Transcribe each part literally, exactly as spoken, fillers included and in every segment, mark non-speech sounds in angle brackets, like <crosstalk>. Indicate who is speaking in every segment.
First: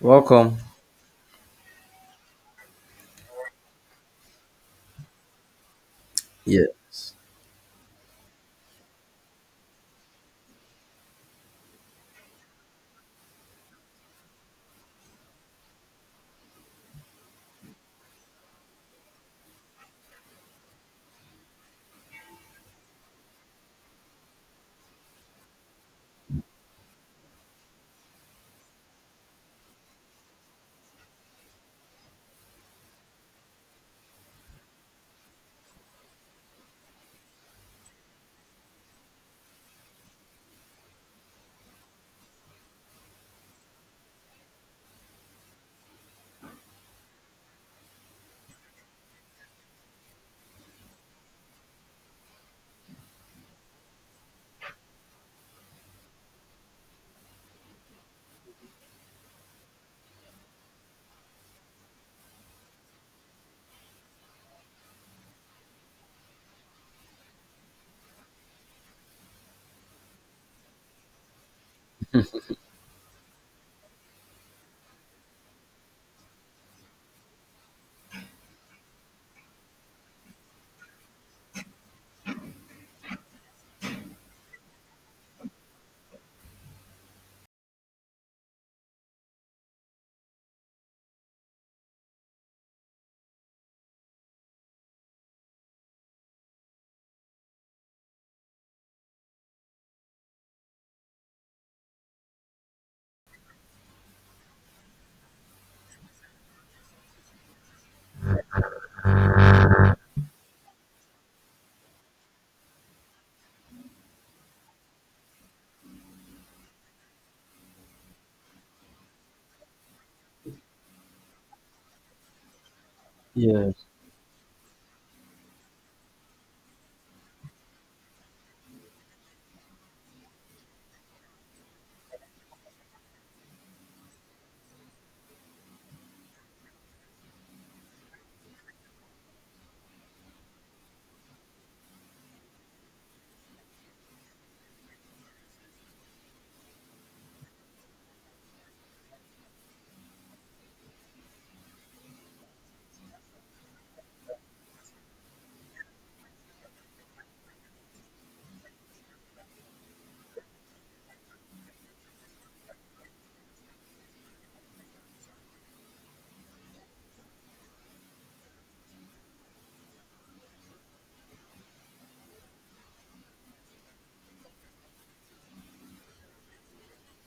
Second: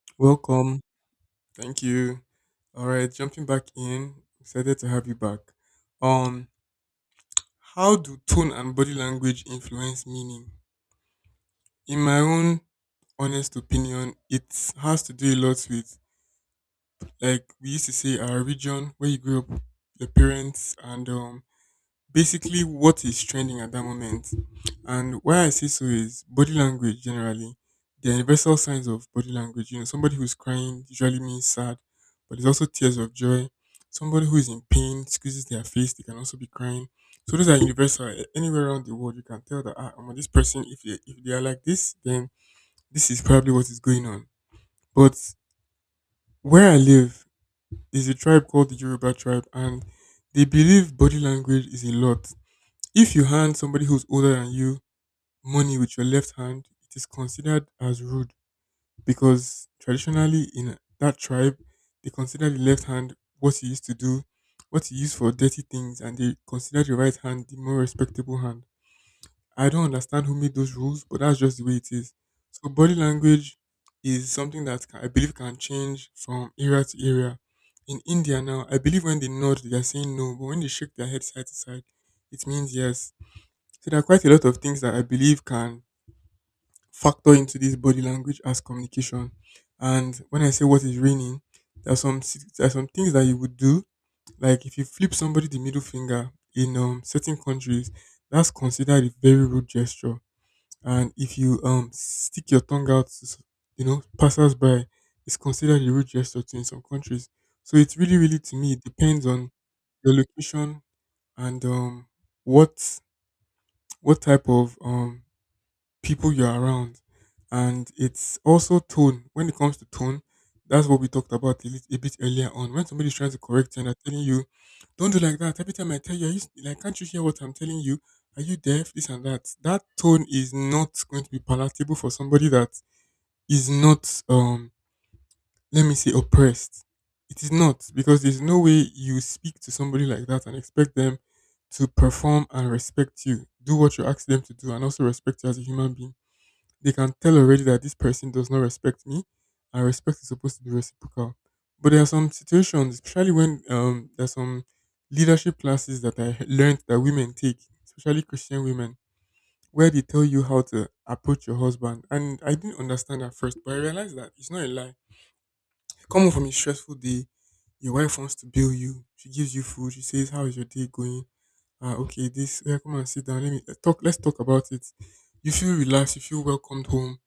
Speaker 1: Welcome.
Speaker 2: Welcome. Thank you. All right, jumping back in. Excited to have you back. Um,
Speaker 1: Yes.
Speaker 2: how do tone and body language influence meaning? In my own honest opinion, it has to do a lot with, like we used to say, our region, where you grew up, your parents, and um basically what is trending at that moment. And why I say so is body language generally. The universal signs of body language. You know, somebody who's crying usually means sad, but there's also tears of joy. Somebody who is in pain squeezes their face, they can also be crying. So those are universal. A- Anywhere around the world, you can tell that ah, omo, this person, if they if they are like this, then this is probably what is going on. But where I live is a tribe called the Yoruba tribe, and they believe body language is a lot. If you hand somebody who's older than you money with your left hand, it is considered as rude because traditionally in that tribe, they consider the left hand what you used to do, what you use for dirty things, and they consider the right hand the more respectable hand. I don't understand who made those rules, but that's just the way it is. So body language is something that ca- I believe can change from area to area. In India now, I believe when they nod, they are saying no, but when they shake their head side to side, it means yes. So there are quite a lot of things that I believe can factor into this body language as communication. And when I say what is raining, there are some si- there are some things that you would do, like if you flip somebody the middle finger in um, certain countries, that's considered a very rude gesture. And if you um stick your tongue out, to s- you know, passers-by, it's considered a rude gesture too in some countries. So it's really, really, to me, it depends on your location and um what what type of um people you're around. And it's also tone. When it comes to tone, that's what we talked about a, lit- a bit earlier on. When somebody's trying to correct you and
Speaker 1: Yes.
Speaker 2: they're telling you, "Don't do like that. Every time I tell you, are you, like, can't you hear what I'm telling you? Are you deaf? This and that." That tone is not going to be palatable for somebody that is not, um, let me say, oppressed. It is not, because there's no way you speak to somebody like that and expect them to perform and respect you, do what you ask them to do, and also respect you as a human being. They can tell already that this person does not respect me, and respect is supposed to be reciprocal. But there are some situations, especially when, um, there are some leadership classes that I learned that women take, especially Christian women, where they tell you how to approach your husband. And I didn't understand at first, but I realized that it's not a lie. Coming from a stressful day, your wife wants to bill you. She gives you food. She says, "How is your day going? Ah, okay. This. Yeah, come and sit down. Let me uh, talk. Let's talk about it." You feel relaxed. You feel welcomed home,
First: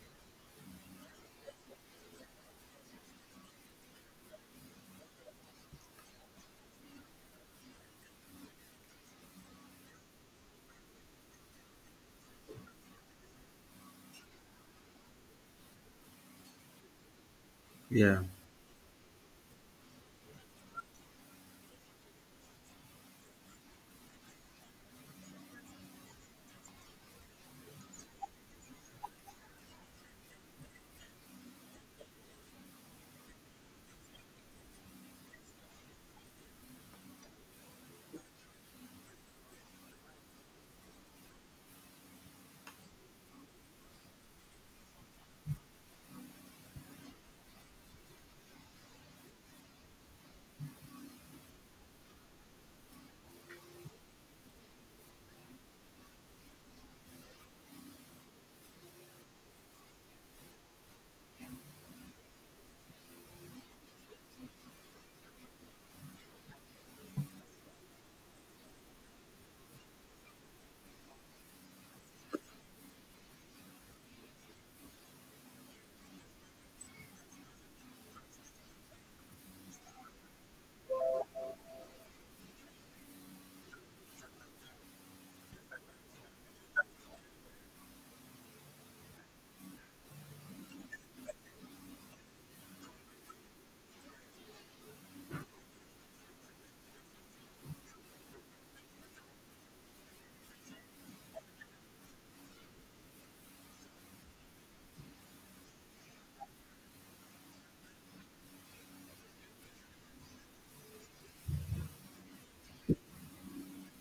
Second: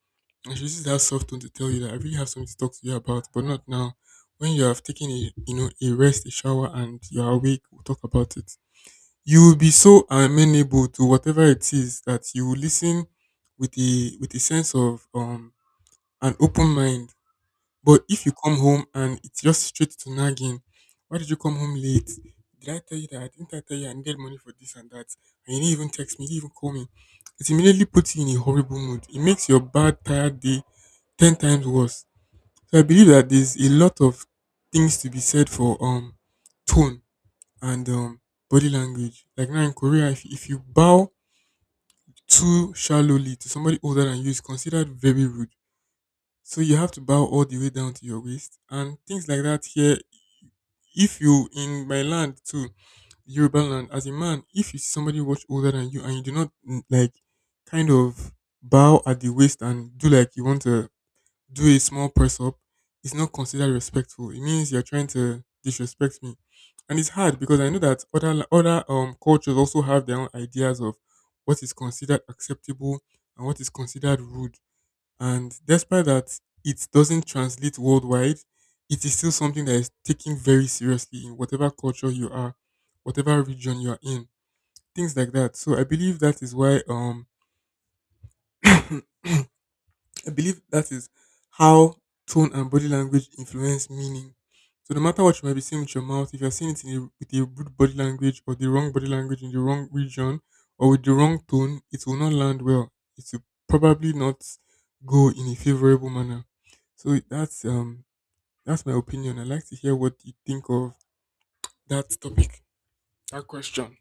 Speaker 2: and she uses that soft tone to tell you that, "I really have something to talk to you about, but not now. When you have taken a, you know, a rest, a shower, and you are awake, we'll talk about it." You will be so amenable to whatever it is that you will listen with a with a sense of um an open mind. But
Speaker 1: Yeah.
Speaker 2: if you come home and it's just straight to nagging, "Why did you come home late? Did I tell you that? Didn't I tell you I needed money for this and that? And you didn't even text me, you didn't even call me." It immediately puts you in a horrible mood. It makes your bad, tired day ten times worse. So I believe that there's a lot of things to be said for um tone and um body language. Like now in Korea, if, if you bow too shallowly to somebody older than you, it's considered very rude. So you have to bow all the way down to your waist and things like that. Here, if you, in my land too, Yoruba land, as a man, if you see somebody much older than you and you do not, mm, like, kind of bow at the waist and do like you want to do a small press up, is not considered respectful. It means you're trying to disrespect me. And it's hard because I know that other la- other um cultures also have their own ideas of what is considered acceptable and what is considered rude. And despite that it doesn't translate worldwide, it is still something that is taken very seriously in whatever culture you are, whatever region you are in, things like that. So I believe that is why um <clears throat> I believe that is how tone and body language influence meaning. So no matter what you might be saying with your mouth, if you're saying it in a, with a rude body language, or the wrong body language in the wrong region, or with the wrong tone, it will not land well. It will probably not go in a favorable manner. So that's um that's my opinion. I'd like to hear what you think of that topic, that question.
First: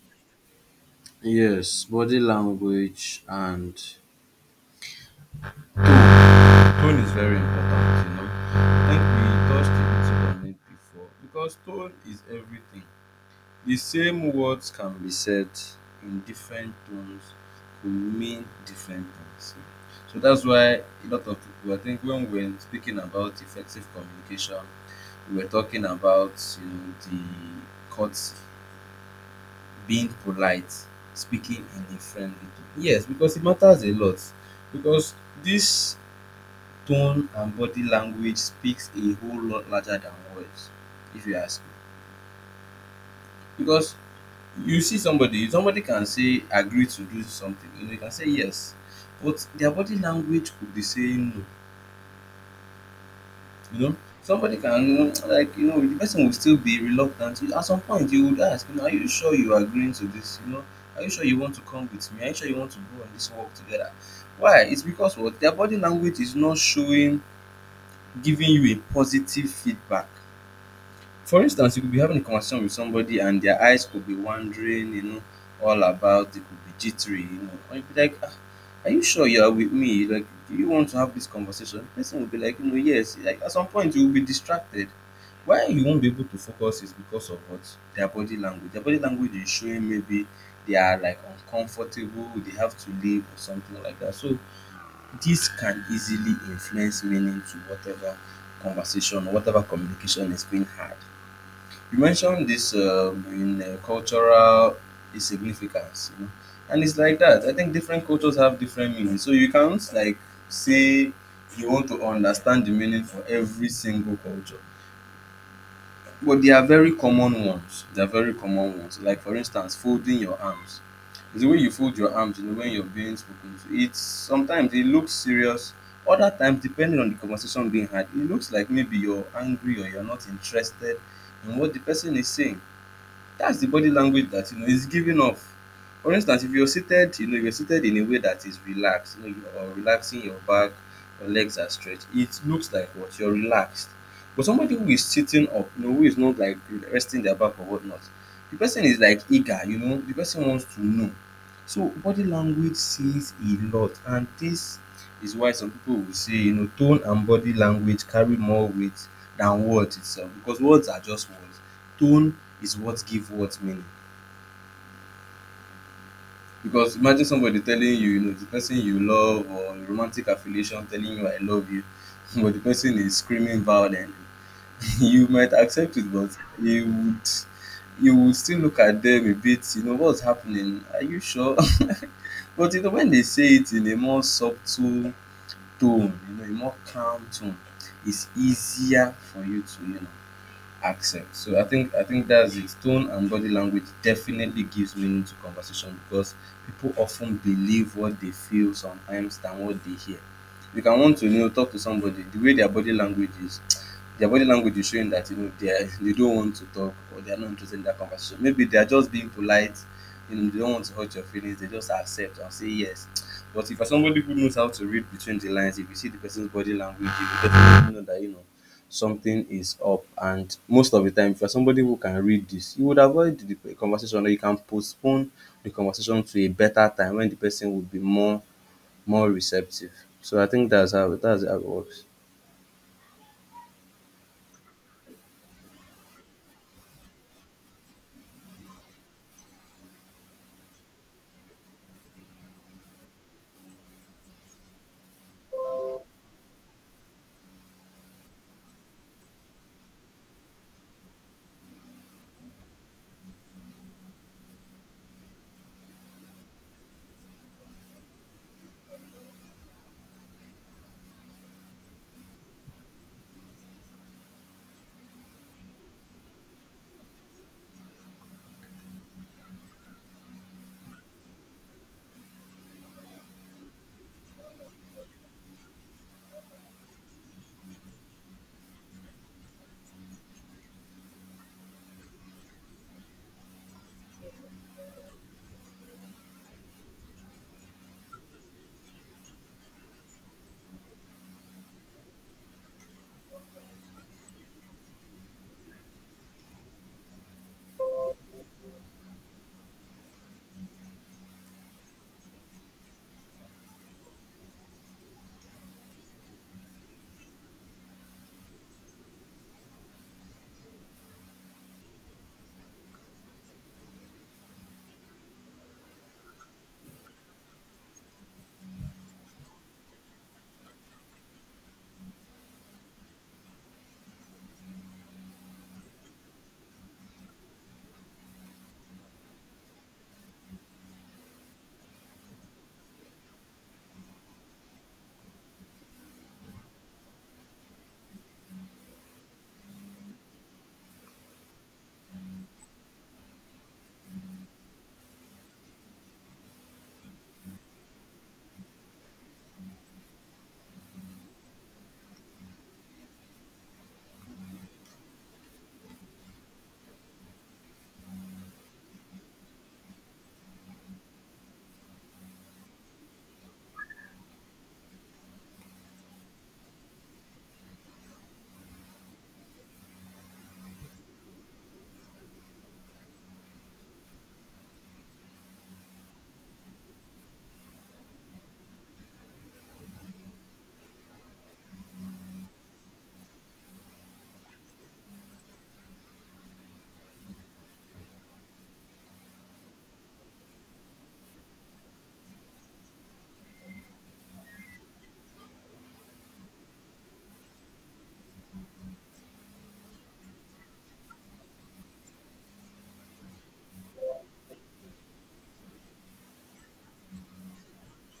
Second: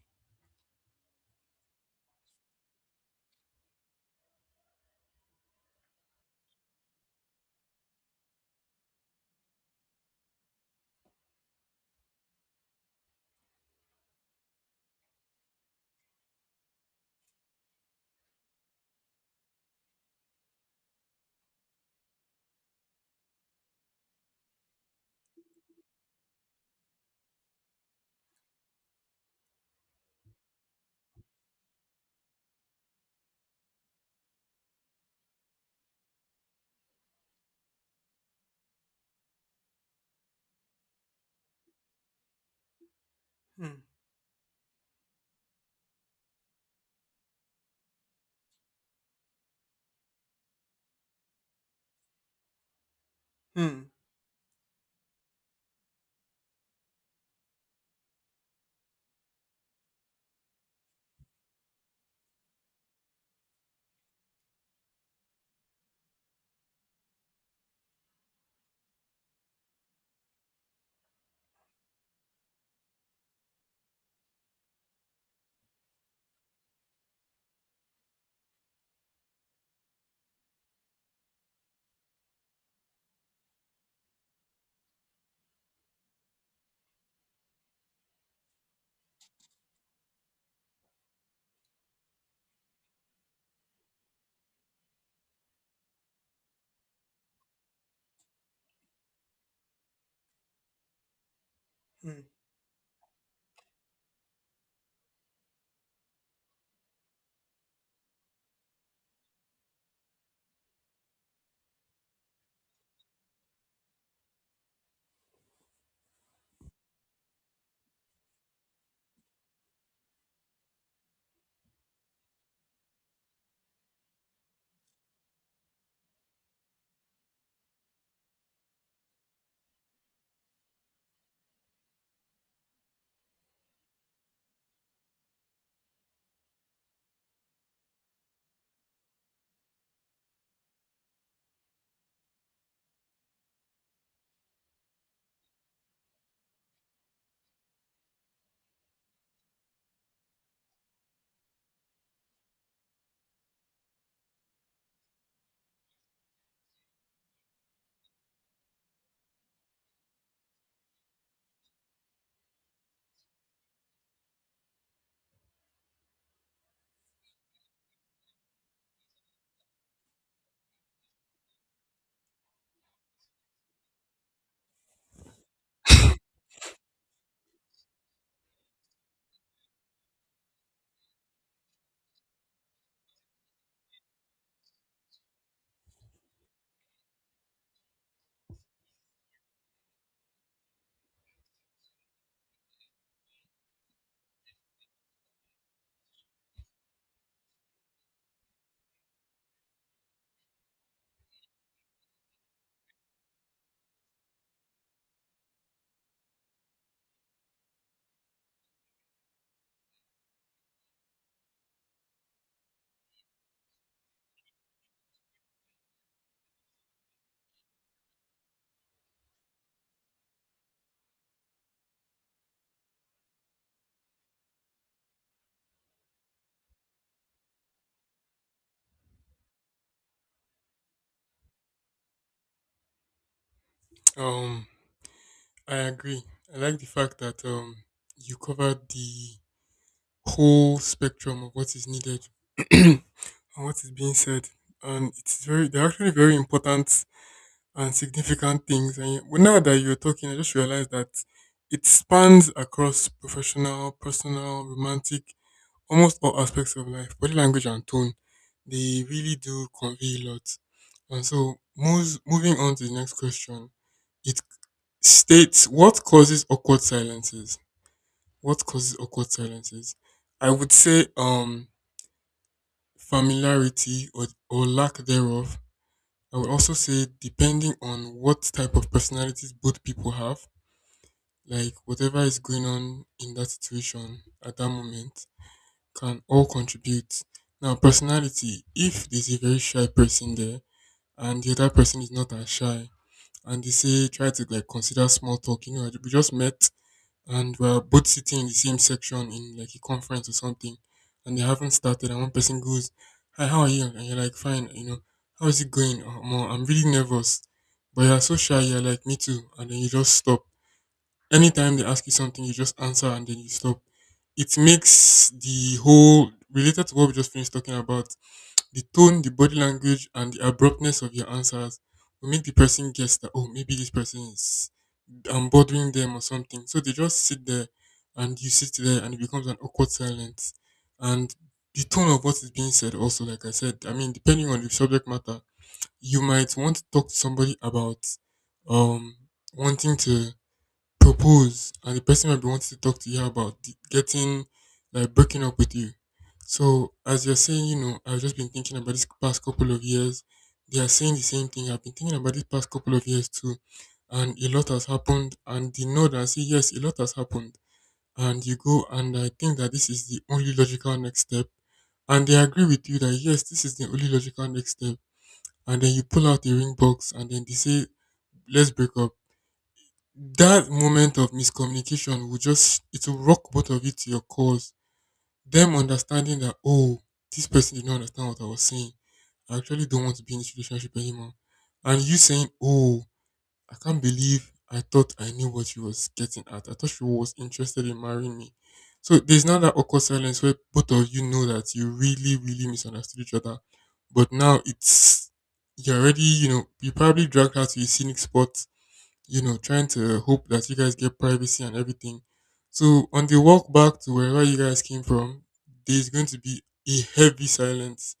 Speaker 1: Yes. Body language and tone. Tone is very important, you know. I think we touched a little on it before because tone is everything. The same words can be said in different tones to mean different things. So that's why a lot of people, I think, when we we're speaking about effective communication, we were talking about, you know, the cuts, being polite, speaking in a friendly tone. Yes, because it matters a lot. Because this tone and body language speaks a whole lot larger than words, if you ask me.
Speaker 2: Hmm.
Speaker 1: Because you see somebody, somebody can say agree to do something, and they can say yes, but their body language could be saying no.
Speaker 2: Hmm.
Speaker 1: You know, somebody can, like, you know, the person will still be reluctant. You- At some point, you would ask, you know, are you sure you are agreeing to this? You know, are you sure you want to come with me? Are you sure you want to go on this walk together? Why? It's because what their body language is not showing, giving you a positive feedback. For instance, you could be having a conversation with somebody and their eyes could be wandering, you know, all about. They could be jittery, you know, or you'd be like, ah, are you sure you are with me? Like, do you want to have this conversation? The person will be like, you know, yes. Like, at some point, you will be distracted. Why you won't be able to focus is because of what? Their body language. Their body language is showing maybe they are like uncomfortable, they have to leave or something like that. So this can easily influence meaning to whatever conversation or whatever communication is being had. You
Speaker 2: Hmm.
Speaker 1: mentioned this, um, in uh, cultural significance, you know, and it's like that. I think different cultures have different meanings, so you can't like say you want to understand the meaning for every single culture. But they are very common ones. They are very common ones. Like, for instance, folding your arms. It's the way you fold your arms, you know, when you're being spoken to. It's sometimes it looks serious. Other times, depending on the conversation being had, it looks like maybe you're angry or you're not interested in what the person is saying. That's the body language that you know is giving off. For instance, if you're seated, you know, you're seated in a way that is relaxed, you know, you are relaxing your back, your legs are stretched. It looks like what you're relaxed. But somebody who is sitting up, you know, who is not like resting their back or whatnot, the person is like eager, you know, the person wants to know. So body language says a lot, and this is why some people will say, you know, tone and body language carry more weight than words itself, because words are just words. Tone is what give what meaning. Because imagine somebody telling you, you know, the person you love or a romantic affiliation telling you I love you, <laughs> but the person is screaming violently. <laughs> You might accept it, but you would, you would still look at them a bit, you know, what's happening? Are you sure? <laughs> But you know, when they say it in a more subtle tone, you know, a more calm tone, it's easier for you to, you know, accent. So I think I think that's it. Tone and body language definitely gives meaning to conversation because people often believe what they feel sometimes than what they hear. You can want to, you know, talk to somebody the way their body language is. <tsk> Their body language is showing that you know they are, <laughs> they don't want to talk or they are not interested in that conversation. Maybe they are just being polite. You know they don't want to hurt your feelings. They just accept and say yes. <tsk> But if you're somebody who knows how to read between the lines, if you see the person's body language, you will definitely know that you know something is up, and most of the time if you're somebody who can read this you would avoid the conversation or you can postpone the conversation to a better time when the person would be more more receptive. So I think that's how, that's how it works.
Speaker 2: Um, I agree. I like the fact that um you covered the whole spectrum of what is needed <clears throat> and what is being said. And it's very, they're actually very important and significant things. And you- well, now that you're talking, I just realized that it spans across professional, personal, romantic, almost all aspects of life. Body language and tone, they really do convey a lot. And so, moves, moving on to the next question, it states, what causes awkward silences? What causes awkward silences? I would say, um, familiarity, or, or lack thereof. I would also say, depending on what type of personalities both people have, like whatever is going on in that situation at that moment, can all contribute. Now, personality: if there's a very shy person there and the other person is not as shy, and they say, try to, like, consider small talk, you know, "We just met, and we're both sitting in the same section in like a conference or something," and they haven't started, and one person goes, "Hi, how are you?" And you're like, "Fine," you know, "How is it going? Oh, Mo, I'm really nervous," but you're so shy. You're like, "Me too," and then you just stop. Anytime they ask you something, you just answer and then you stop. It makes the whole, related to what we just finished talking about, the tone, the body language, and the abruptness of your answers will make the person guess that, oh, maybe this person is, I'm bothering them or something. So they just sit there and you sit there and it becomes an awkward silence. And the tone of what is being said, also, like I said, I mean, depending on the subject matter, you might want to talk to somebody about, um, wanting to propose, and the person might be wanting to talk to you about, the- getting, like, breaking up with you. So as you're saying, you know, "I've just been thinking about this past couple of years." They are saying the same thing: "I've been thinking about this past couple of years too, and a lot has happened." And they know that, say yes, a lot has happened. And you go, and I think that this is the only logical next step. And they agree with you that, yes, this is the only logical next step. And then you pull out the ring box, and then they say, "Let's break up." That moment of miscommunication will just it will rock both of you to your cause. Them understanding that, oh, this person did not understand what I was saying. I actually don't want to be in this relationship anymore. And you saying, "Oh, I can't believe I thought I knew what she was getting at. I thought she was interested in marrying me." So there's not that awkward silence where both of you know that you really, really misunderstood each other. But now it's you're already, you know, you probably dragged her to a scenic spot, you know, trying to hope that you guys get privacy and everything. So on the walk back to wherever you guys came from, there's going to be a heavy silence,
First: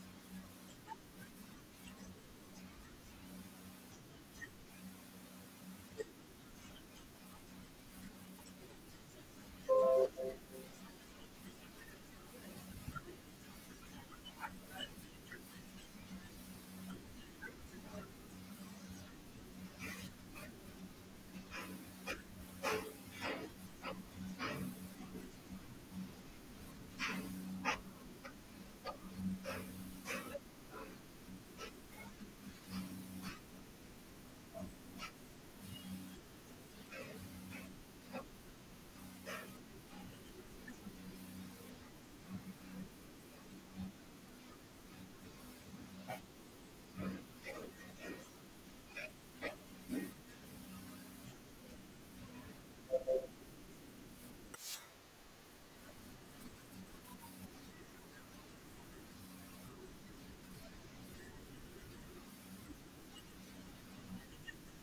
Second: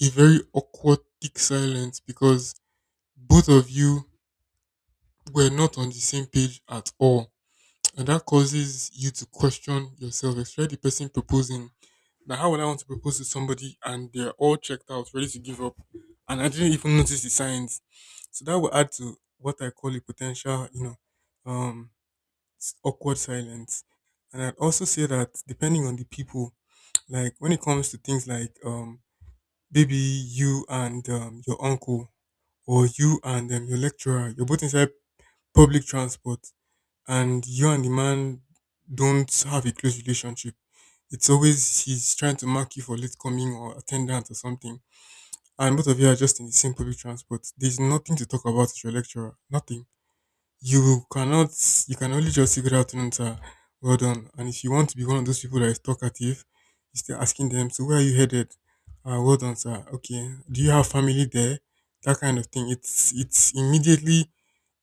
Speaker 2: a very awkward, thick silence because both of you were not on the same page at all. And that causes you to question yourself, especially the person proposing. Now, how would I want to propose to somebody and they're all checked out, ready to give up? And I didn't even notice the signs. So that will add to what I call a potential, you know, um, s- awkward silence. And I'd also say that depending on the people, like when it comes to things like um, maybe you and um, your uncle, or you and um, your lecturer, you're both inside public transport, and you and the man don't have a close relationship. It's always he's trying to mark you for late coming or attendance or something. And both of you are just in the same public transport. There's nothing to talk about with your lecturer. Nothing. You cannot You can only just figure out once, ah, well done. And if you want to be one of those people that is talkative, you start asking them, so where are you headed, ah, well done sir, okay, do you have family there, that kind of thing. It's it's immediately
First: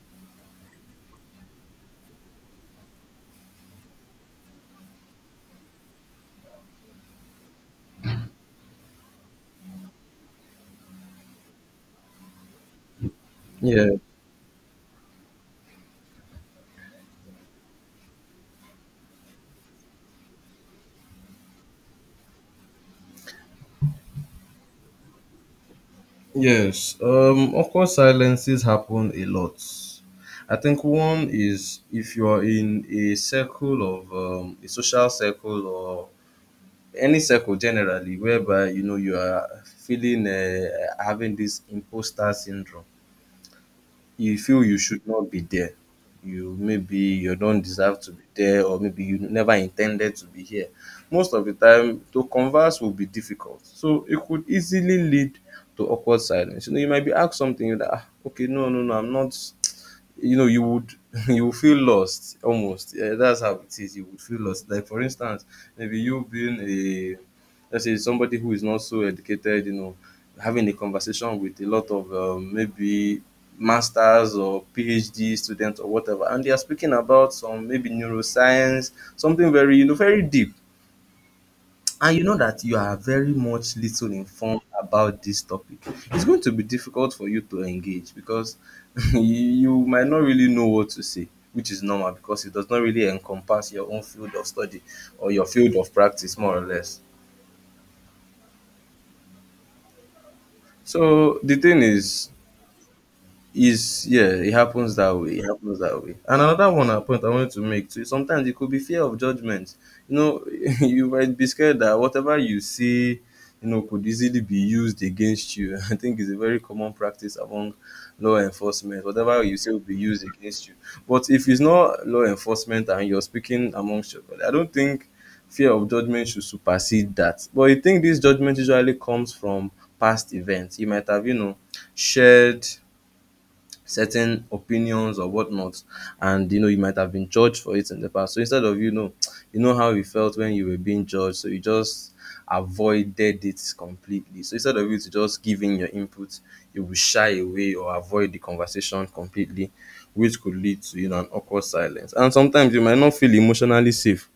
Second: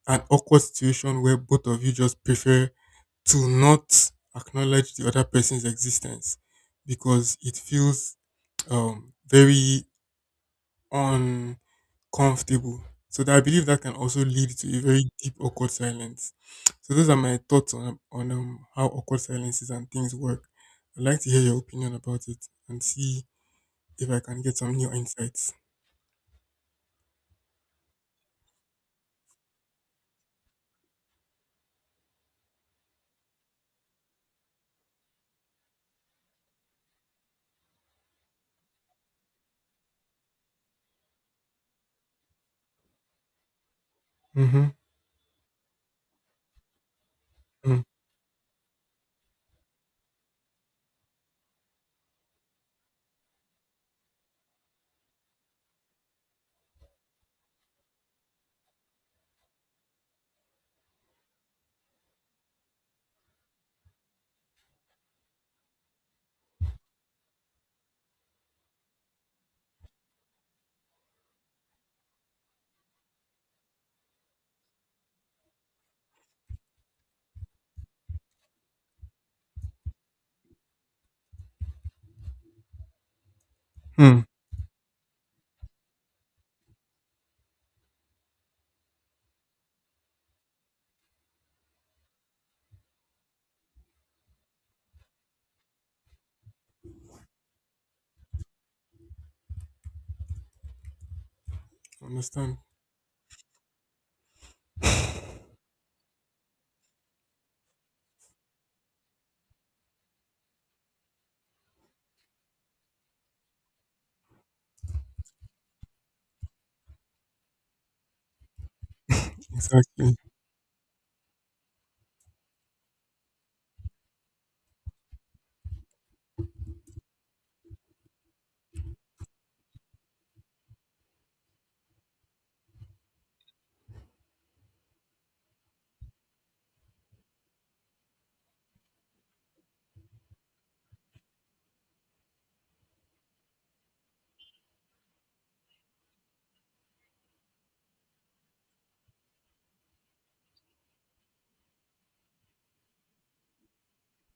Speaker 2: an awkward situation where both of you just prefer to not acknowledge the other person's existence because it feels um very uncomfortable. So that, I believe, that
Speaker 1: Yeah.
Speaker 2: can also lead to a very deep awkward silence. So those are my thoughts on on um, how awkward silences and things work. I'd like to hear your opinion about it and see if I can get some new insights.
Speaker 1: Yes. Um, of course, silences happen a lot. I think one is if you are in a circle of, um, a social circle or any circle generally, whereby you know you are feeling, uh, having this imposter syndrome, you feel
Speaker 2: Mm-hmm.
Speaker 1: you should not be there. You, maybe you don't deserve to be there, or maybe you never intended to be here. Most of the time, to converse will be difficult. So it could easily lead to awkward silence. You know, you might be asked something, you're like, ah, okay, no, no, no, I'm not. You know, you would, <laughs> you would feel lost almost. Yeah, that's how it is. You would feel lost. Like, for instance, maybe you being a, let's say somebody who is not so educated, you know, having a conversation with a lot of, um, maybe masters or phd students or whatever, and they are speaking about some maybe neuroscience, something very, you know, very deep, and you know that you are very much little
Speaker 2: Mm-hmm.
Speaker 1: informed about this topic. It's going to be difficult for you to engage because <laughs> you, you might not really know what to say, which is normal because it does not really encompass your own field of study or your field of practice, more or less. So the thing is
Speaker 2: Understand.
Speaker 1: is yeah, it happens that way. It happens that way. And another one, a point I wanted to make too. Sometimes it could be fear of judgment. You know, <laughs> you might be scared that whatever you say, you know, could easily be used against you. <laughs> I think it's a very common practice among law enforcement. Whatever you say will be
Speaker 2: Exactly.
Speaker 1: used against you. But if it's not law enforcement and you're speaking amongst your colleagues, I don't think fear of judgment should supersede that. But I think this judgment usually comes from past events. You might have, you know, shared certain opinions or whatnot, and you know you might have been judged for it in the past. So instead of, you know, <tsk> you know how you felt when you were being judged, so you just avoided it completely. So instead of you to just giving your input, you will shy away or avoid the conversation completely, which could lead to, you know, an awkward silence. And sometimes you might not feel emotionally safe,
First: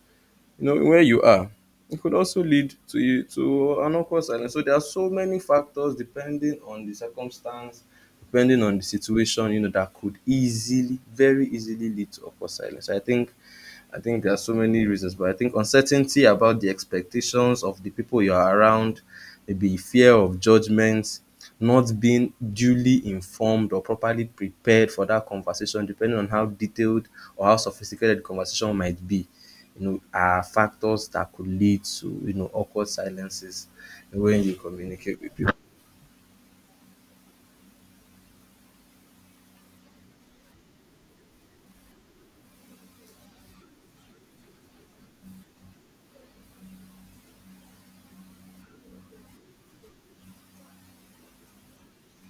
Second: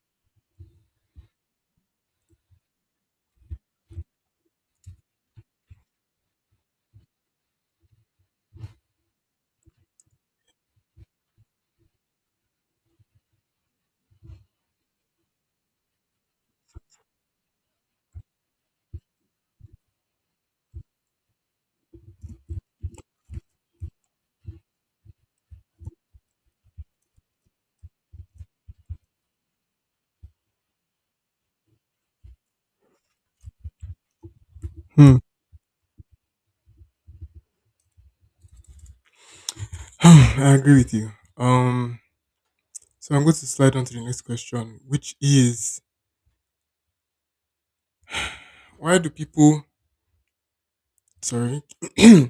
Speaker 1: you know, where you are. It could also lead to you to an awkward silence. So there are so many factors depending on the circumstance, depending on the situation, you know, that could easily, very easily lead to awkward silence. I think I think there are so many reasons, but I think uncertainty about the expectations of the people you are around, maybe fear of judgment, not being duly informed or properly prepared for that conversation, depending on how detailed or how sophisticated the conversation might be, you know, are factors that could lead to, you know, awkward silences when you
Speaker 2: Hmm.
Speaker 1: communicate with people.
Speaker 2: <sighs> I agree with you. Um. So I'm going to slide on to the next question, which is, why do people? Sorry. <clears throat>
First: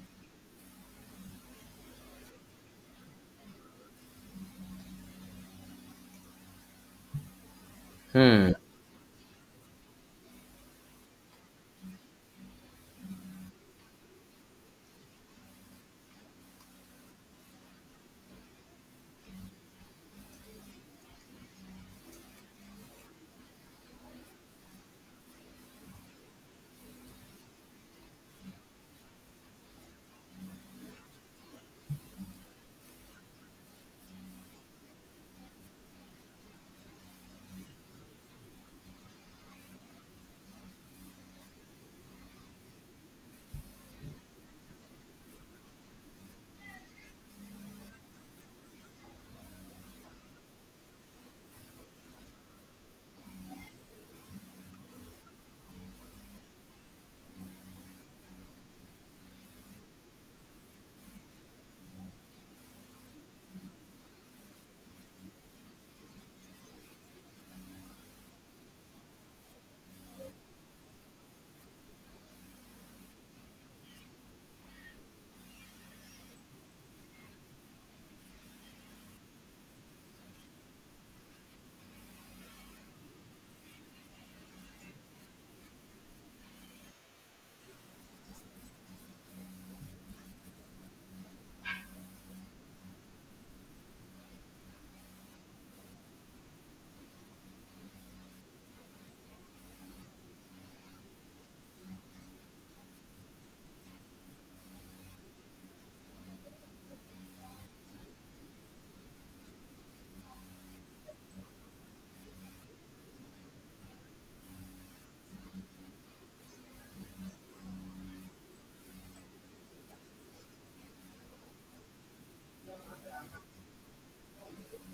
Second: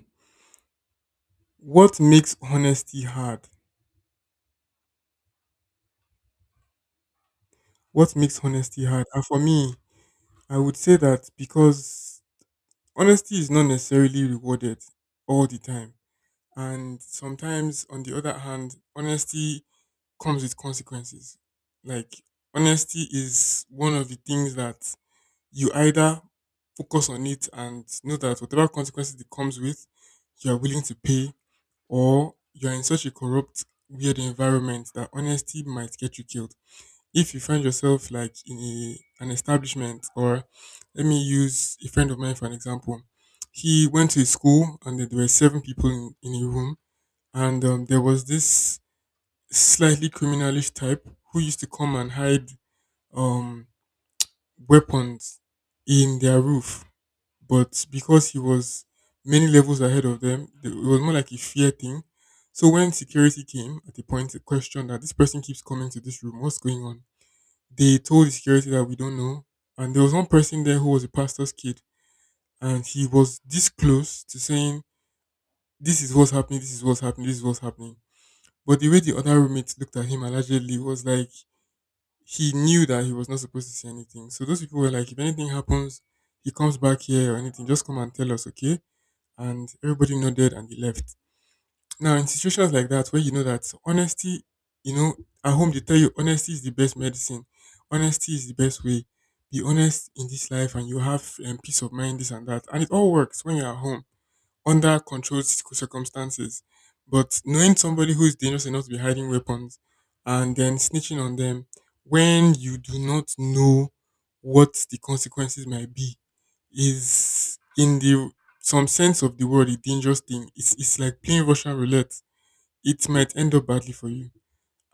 Speaker 2: What makes honesty hard? What makes
Speaker 1: Hmm.
Speaker 2: honesty hard? And for me, I would say that because honesty is not necessarily rewarded all the time. And sometimes, on the other hand, honesty comes with consequences. Like, honesty is one of the things that you either focus on it and know that whatever consequences it comes with, you are willing to pay, or you are in such a corrupt, weird environment that honesty might get you killed if you find yourself like in a, an establishment, or let me use a friend of mine for an example. He went to a school and there were seven people in, in a room, and um, there was this slightly criminalish type who used to come and hide um, weapons in their roof. But because he was many levels ahead of them, th- it was more like a fear thing. So when security came at a point, a question that this person keeps coming to this room, what's going on? They told the security that we don't know. And there was one person there who was a pastor's kid, and he was this close to saying, "This is what's happening. This is what's happening. This is what's happening." But the way the other roommates looked at him allegedly was like he knew that he was not supposed to say anything. So those people were like, "If anything happens, he comes back here or anything, just come and tell us, okay?" And everybody nodded and they left. Now, in situations like that, where you know that honesty, you know, at home they tell you honesty is the best medicine, honesty is the best way. Be honest in this life, and you have um, peace of mind, this and that, and it all works when you're at home under controlled circ- circumstances. But knowing somebody who is dangerous enough to be hiding weapons, and then snitching on them when you do not know what the consequences might be, is in the some sense of the word a dangerous thing. It's it's like playing Russian roulette. It might end up badly for you.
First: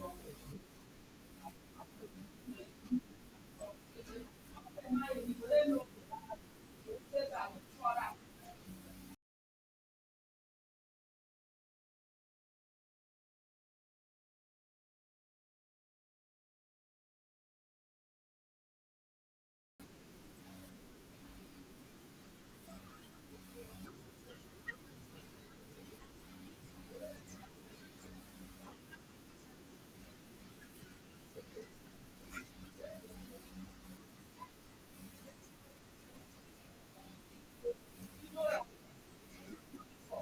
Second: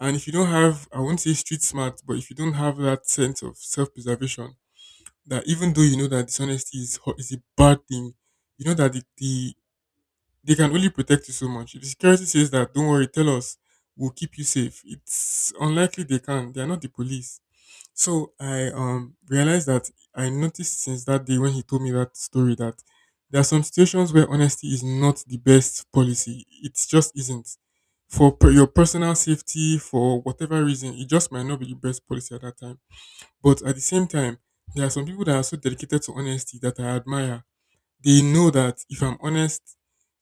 Speaker 2: And if you don't have, I won't say street smart, but if you don't have that sense of self preservation, that even though you know that dishonesty is ho- is a bad thing, you know that the, the they can only protect you so much. If the security says that, don't worry, tell us, we'll keep you safe, it's unlikely they can. They are not the police. So I um realized that I noticed since that day when he told me that story, that there are some situations where honesty is not the best policy. It just isn't. For per- your personal safety, for whatever reason, it just might not be the best policy at that time. But at the same time, there are some people that are so dedicated to honesty that I admire. They know that if I'm honest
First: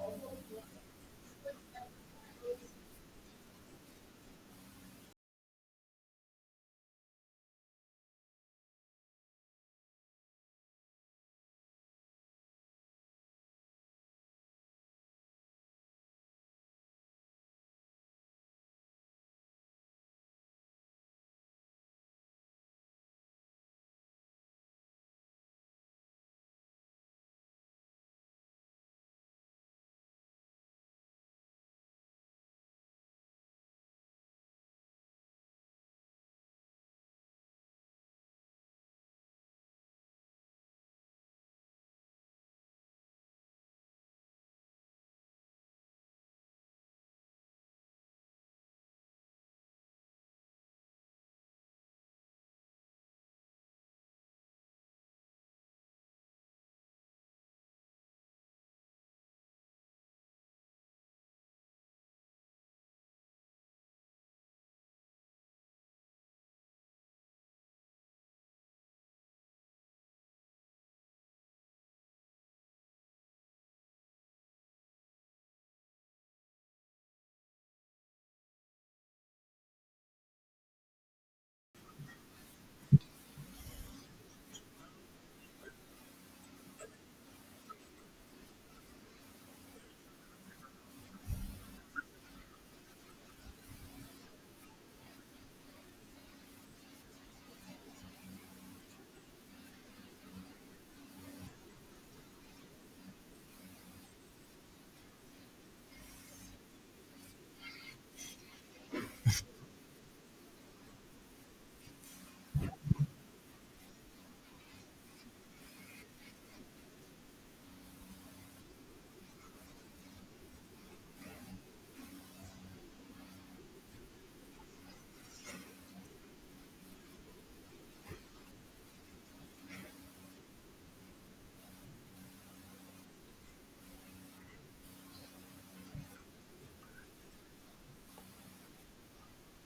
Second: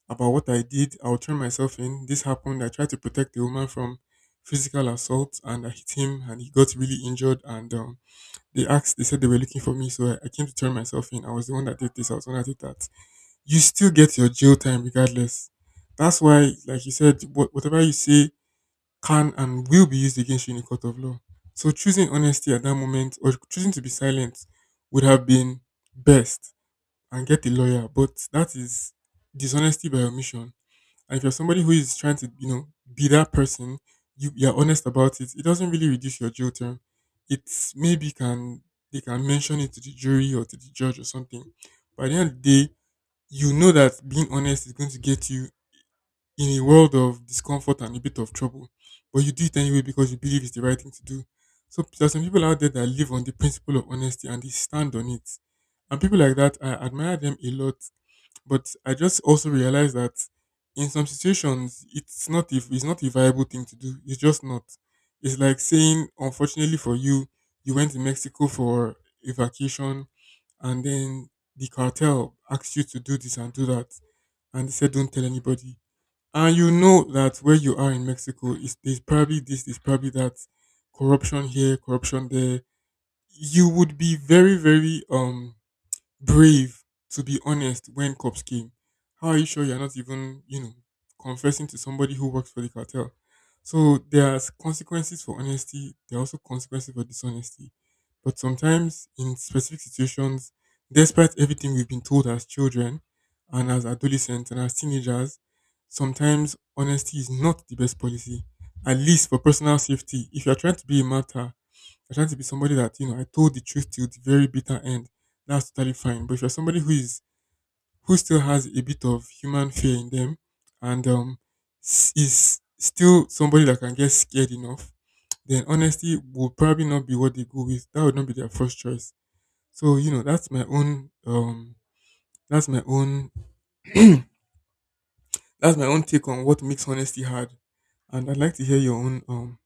Speaker 2: about what I did, I'll turn myself in. This happened. I tried to protect the woman from physical assault and I hit him and he got really injured, and um they asked, they said they were looking for me, so I, I came to turn myself in. I was the one that did this, I was the one that did that. You still get your jail time regardless. That's why, like you said, what, whatever you say can and will be used against you in a court of law. So choosing honesty at that moment or choosing to be silent would have been best, and get a lawyer. But that is dishonesty by omission. And if you're somebody who is trying to, you know, be that person, you you're honest about it, it doesn't really reduce your jail term. It's maybe can they can mention it to the jury or to the judge or something. But at the end of the day, you know that being honest is going to get you in a world of discomfort and a bit of trouble. But you do it anyway because you believe it's the right thing to do. So there's some people out there that live on the principle of honesty and they stand on it. And people like that, I admire them a lot. But I just also realized that in some situations, it's not, if it's not a viable thing to do. It's just not. It's like saying, unfortunately for you, you went to Mexico for a vacation, and then the cartel asked you to do this and do that, and they said, don't tell anybody. And you know that where you are in Mexico is there's probably this, there's probably that, corruption here, corruption there. You would be very, very um brave to be honest when cops came. How are you sure you're not even, you know, confessing to somebody who works for the cartel? So there's consequences for honesty. There are also consequences for dishonesty. But sometimes in specific situations, despite everything we've been told as children and as adolescents and as teenagers, sometimes honesty is not the best policy. At least for personal safety. If you're trying to be a martyr, if you're trying to be somebody that, you know, I told the truth till the very bitter end, that's totally fine. But if you're somebody who is who still has a bit of human fear in them, and um s- is still somebody that can get scared enough, then honesty will probably not be what they go with. That would not be their first choice. So, you know, that's my own um that's my own <clears throat> that's my own take on what makes honesty hard. And I'd like to hear your own um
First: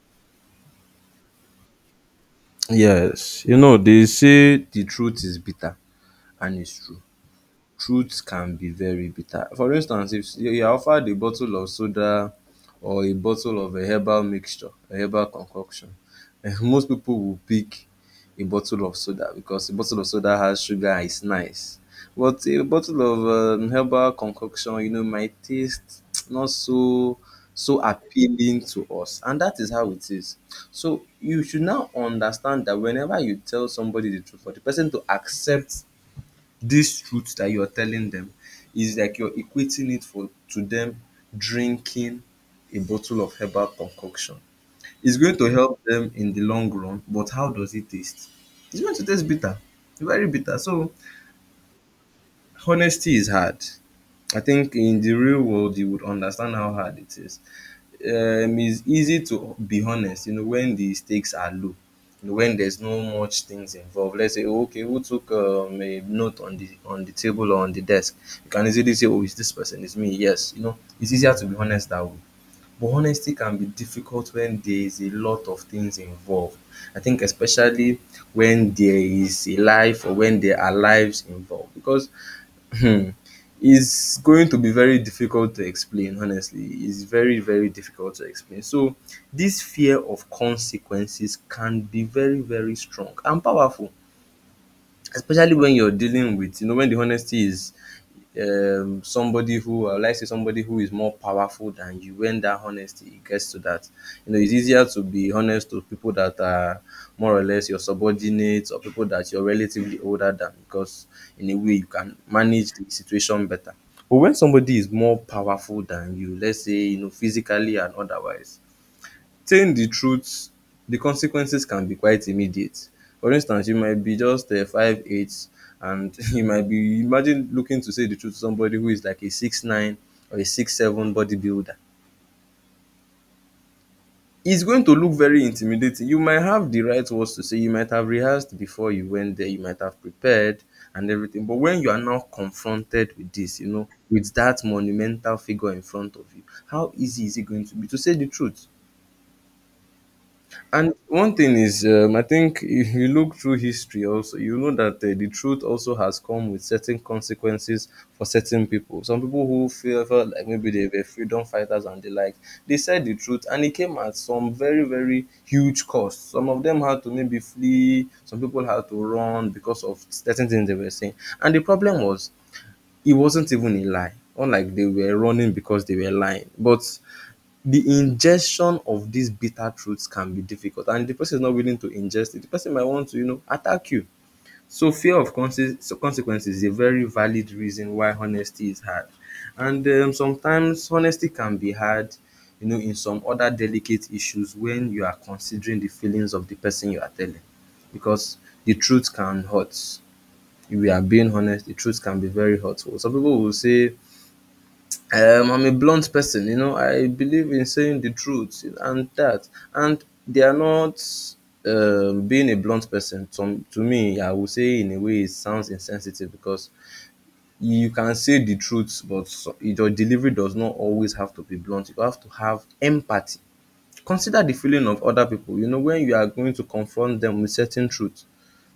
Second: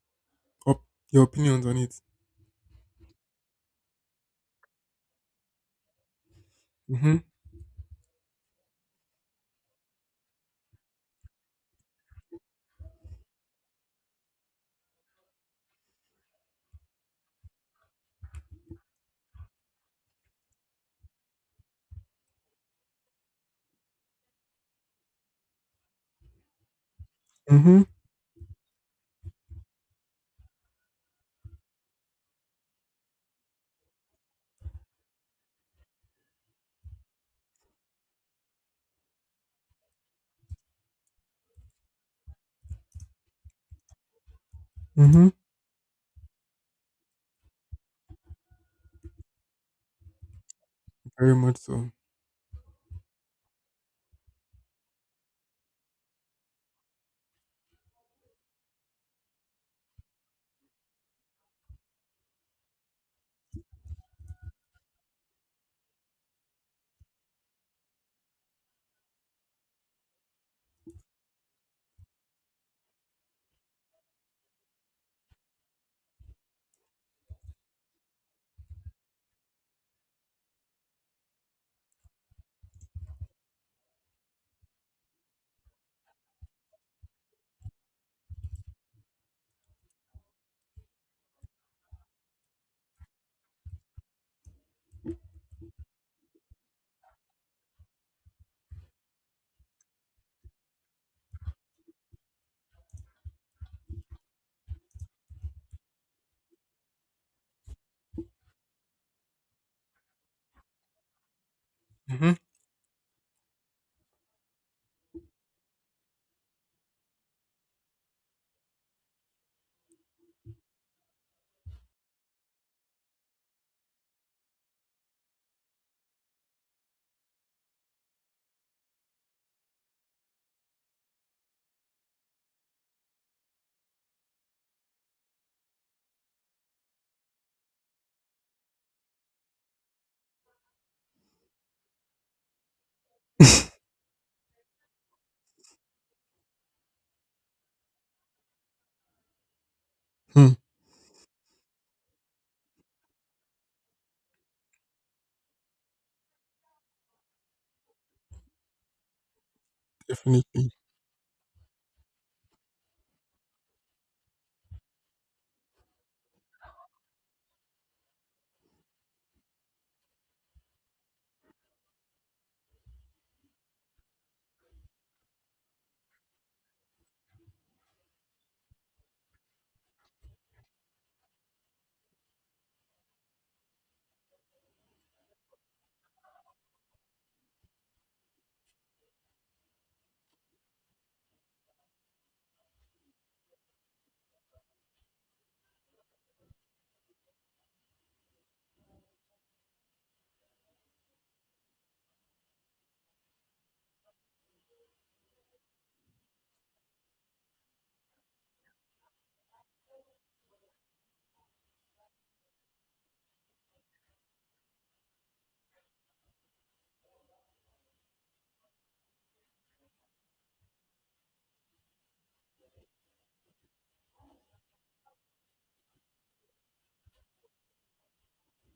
Speaker 2: op- your opinions on it.
Speaker 1: Yes. You know, they say the truth is bitter, and it's true.
Speaker 2: Mm-hmm.
Speaker 1: Truth can be very bitter. For instance, if you you are offered a bottle of soda or a bottle of a herbal mixture, a herbal concoction, <laughs> most people will pick a bottle of soda because a bottle of soda has sugar and it's nice. But a bottle of, um, herbal concoction, you know, might taste <tsk> not so so
Speaker 2: Mm-hmm.
Speaker 1: appealing to us, and that is how it is. So you should now understand that whenever you tell somebody the truth, for the person to accept this truth that you're telling them is like you're equating it for to them drinking a bottle of herbal concoction. It's
Speaker 2: Mm-hmm.
Speaker 1: going to help them in the long run, but how does it taste? It's going to taste bitter, very bitter. So
Speaker 2: Very much so.
Speaker 1: honesty is hard. I think in the real world you would understand how hard it is. Um, it's easy to be honest, you know, when the stakes are low, you know, when there's no much things involved. Let's say, "Oh, okay, who took, um, a note on the on the table or on the desk? You can easily say, oh, it's this person, it's me. Yes, you know, it's easier to be honest that way. But honesty can be difficult when there's a lot of things involved. I think especially when there is a life or when there are lives involved, because Hmm. It's going to be very difficult to explain, honestly. It's very, very difficult to explain. So, this fear of consequences can be very, very strong and powerful, especially when you're dealing with, you know, when the honesty is um, somebody who, I would like to say somebody who is more powerful than you, when that honesty gets to that, you know. It's easier to be honest to people that are more or less your subordinates or people that you're relatively older than, because in a way you can
Speaker 2: Mm-hmm.
Speaker 1: manage the situation better. But when somebody is more powerful than you, let's say, you know, physically and otherwise, saying the truth, the consequences can be quite immediate. For instance, you might be just uh, five eight, and <laughs> you might be imagine looking to say the truth to somebody who is like a six nine or a six seven bodybuilder. It's going to look very intimidating. You might have the right words to say. You might have rehearsed before you went there. You might have prepared and everything. But when you are now confronted with this, you
Speaker 2: <laughs>
Speaker 1: know, with that monumental figure in front of you, how easy is it going to be to say the truth?
Speaker 2: Hmm,
Speaker 1: And one thing is, um, I think if you look through history, also you know that uh, the truth also has come with certain consequences for certain people. Some people who feel felt like
Speaker 2: definitely.
Speaker 1: maybe they were freedom fighters and the like, they said the truth, and it came at some very very huge cost. Some of them had to maybe flee. Some people had to run because of certain things they were saying. And the problem was, it wasn't even a lie. Unlike they were running because they were lying, but the ingestion of these bitter truths can be difficult, and if the person is not willing to ingest it, the person might want to, you know, attack you. So fear of consequences is a very valid reason why honesty is hard. And um, sometimes honesty can be hard, you know, in some other delicate issues when you are considering the feelings of the person you are telling, because the truth can hurt. If we are being honest, the truth can be very hurtful. Some people will say, Um, "I'm a blunt person, you know. I believe in saying the truth," and that, and they are not um, being a blunt person. To, to me, I would say in a way it sounds insensitive, because you can say the truth, but so- your delivery does not always have to be blunt. You have to have empathy. Consider the feeling of other people. You know, when you are going to confront them with certain truth,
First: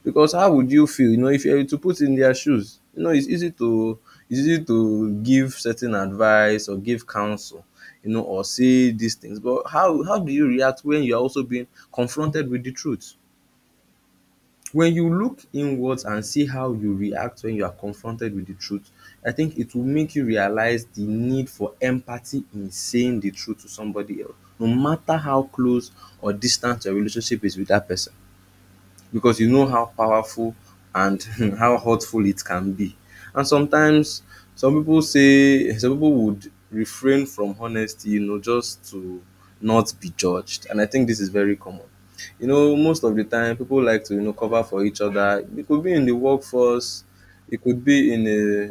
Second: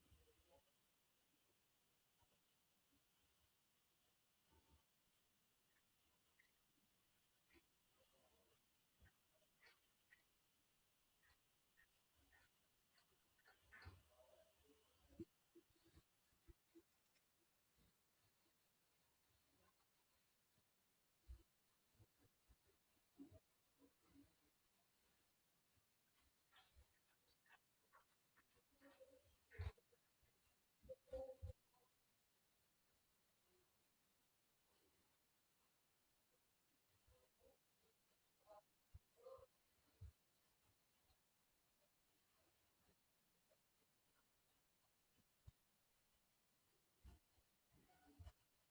Speaker 1: because how would you feel, you know, if you were to put in their shoes? You know, it's easy to, it's easy to give certain advice or give counsel, you know, or say these things. But how how do you react when you are also being confronted with the truth? When you look inwards and see how you react when you are confronted with the truth, I think it will make you realize the need for empathy in saying the truth to somebody else, no matter how close or distant your relationship is with that person, because you know how powerful and <laughs> how hurtful it can be. And sometimes some people say some people would refrain from honesty, you know, just to not be judged. And I think this is very common. You know, most of the time people like to, you know, cover for each other. It could be in the workforce, it could be in a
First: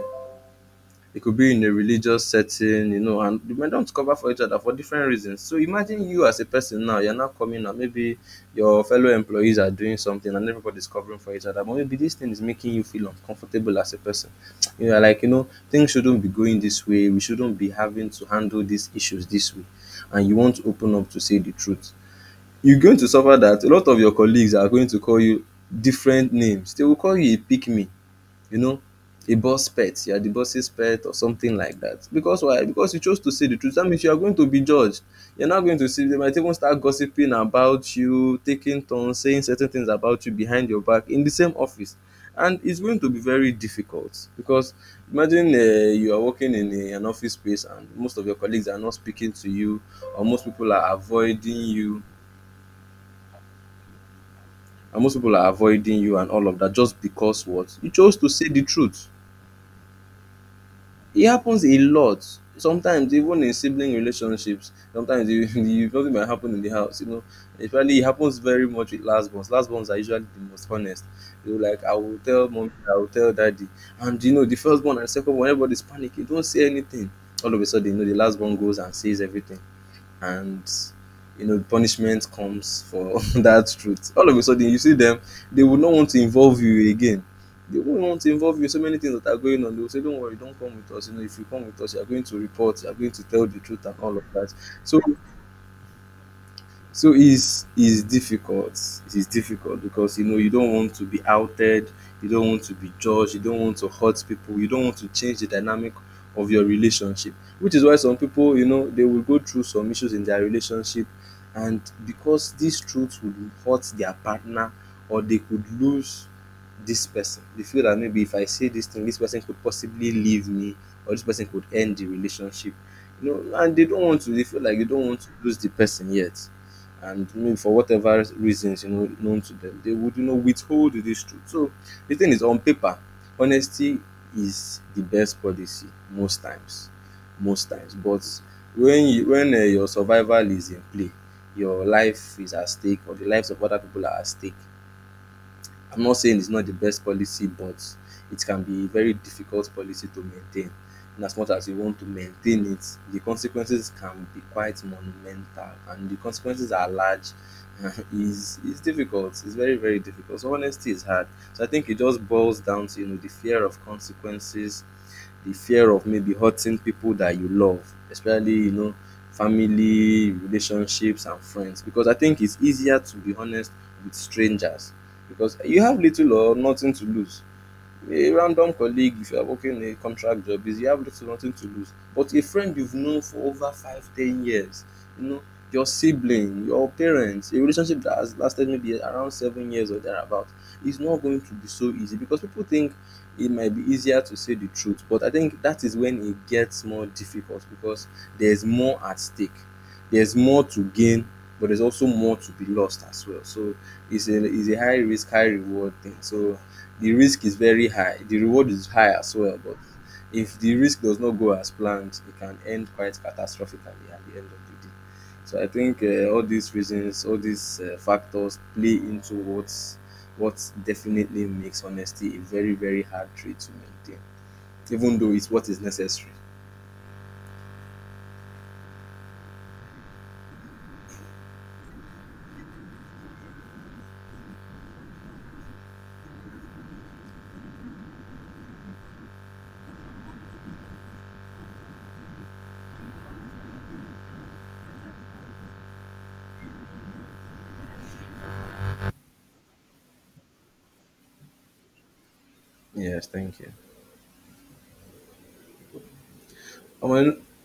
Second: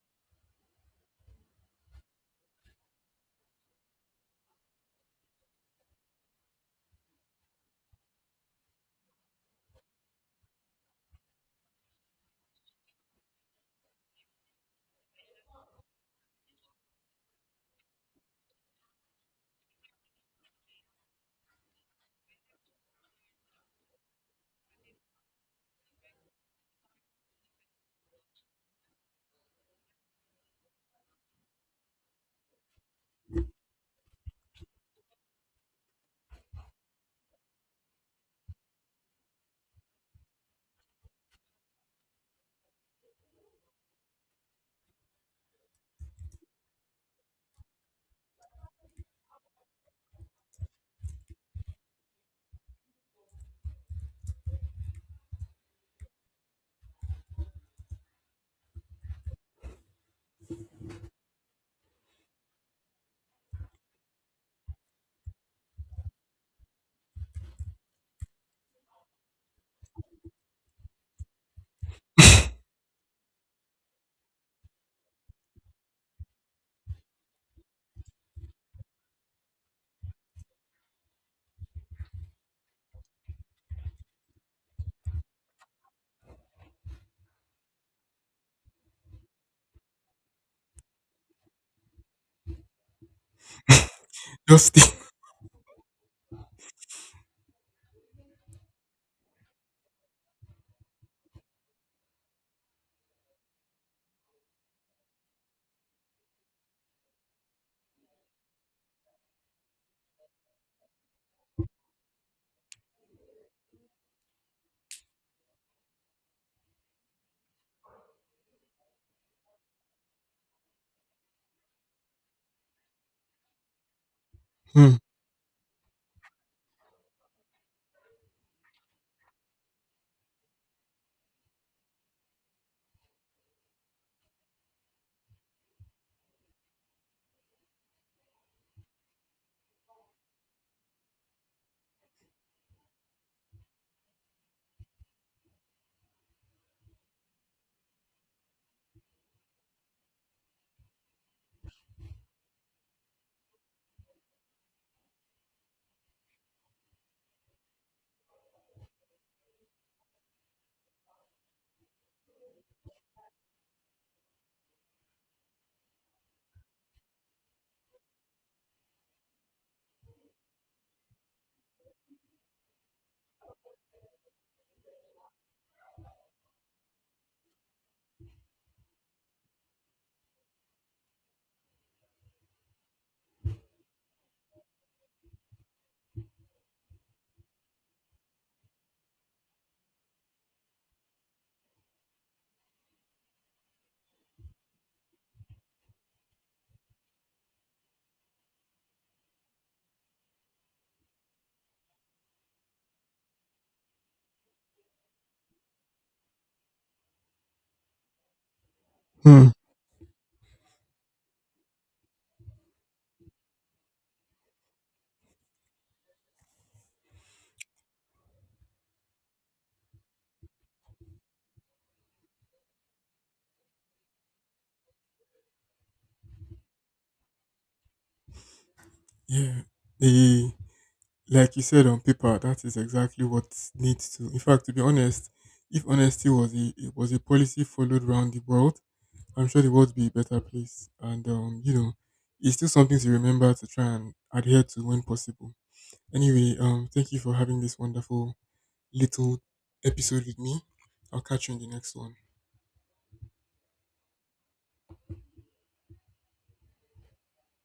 Speaker 1: it could be in a religious setting, you know, and they might not cover for each other for different reasons. So imagine you as a person now, you're now coming out, maybe your fellow employees are doing something and everybody's covering for each other, but maybe this thing is making you feel uncomfortable as a person. You are like, you know, things shouldn't be going this way, we shouldn't be having to handle these issues this way, and you want to open up to say the truth. You're going to suffer, that a lot of your colleagues are going to call you different names. They will call you a pick me, you know, a boss pet. You are the boss's pet or something like that. Because why? Because you chose to say the truth. That means you are going to be judged. You're not going to see, they might even start gossiping about you, taking turns, saying certain things about you behind your back in the same office. And it's going to be very difficult because imagine uh, you are working in a, an office space and most of your colleagues are not speaking to you, or most people are avoiding you, and most people are avoiding you and all of that just because what? You chose to say the truth. It happens a lot. Sometimes even in sibling relationships, sometimes you, <laughs> you something might happen in the house, you know. Especially it happens very much with last borns. Last borns are usually the most honest. You know, like, "I will tell mommy, I will tell daddy." And you know, the first born and second born, everybody's panicking, "Don't say anything." All of a sudden, you know, the last born goes and says everything. And you know punishment comes for <laughs> that truth. All of a sudden you see them, they would not want to involve you again, they won't want to involve you in so many things that are going on. They will say, "Don't worry, don't come with us, you know. If you come with us, you are going to report, you are going to tell the truth," and all of
Speaker 2: <laughs>
Speaker 1: that.
Speaker 2: Just think.
Speaker 1: So so it's it's difficult. It is difficult because you know you don't want to be outed, you don't want to be judged, you don't want to hurt people, you don't want to change the dynamic of your relationship. Which is why some people, you know, they will go through some issues in their relationship, and because these truths would hurt their partner, or they could lose this person. They feel that maybe if I say this thing, this person could possibly leave me, or this person could end the relationship. You know, and they don't want to. They feel like you
Speaker 2: Hmm,
Speaker 1: don't want to lose the person yet, and maybe for whatever reasons you know known to them, they would you know withhold this truth. So the thing is, on paper, honesty is the best policy most times, most times. But when you, when uh, your survival is in play, your life is at stake, or the lives of other people are at stake, I'm not saying it's not the best policy, but it can be a very difficult policy to maintain. In as much as you want to maintain it, the consequences can be quite monumental, and the consequences are large. <laughs> is is difficult. It's very very difficult. So honesty is hard. So I think it just boils down to, you know, the fear of consequences, the fear of maybe hurting people that you love, especially you know family, relationships, and friends. Because I think it's easier to be honest with strangers, because you have little or nothing to lose. A random colleague, if you are working a contract job, is you have little nothing to lose. But a friend you've known for over five ten years, you know, your sibling, your parents, a relationship that has lasted maybe around seven years or thereabout, is not going to be so easy, because people think it might be easier to say the truth, but I think that is when it gets more difficult, because there's more at stake, there's more to gain, but there's also more to be lost as well. So it's a, it's a high risk high reward thing. So the risk is very high, the reward is high as
Speaker 2: hmm.
Speaker 1: well, but if the risk does not go as planned, it can end quite catastrophically at the end of the day. So I think uh, all these reasons, all these uh, factors play into what's what definitely makes honesty a very very hard trait to maintain, even though it's what is necessary.
Speaker 2: Yeah. The, like you said, on paper, that is exactly what needs to. In fact, to be honest, if honesty was a, it was a policy followed around the world, I'm sure the world would be a better place. And um, you know, it's still something to remember to try and adhere to when possible. Anyway, um, thank you for having this wonderful little episode with me. I'll catch you in the next one.
Speaker 1: Yes, thank you. I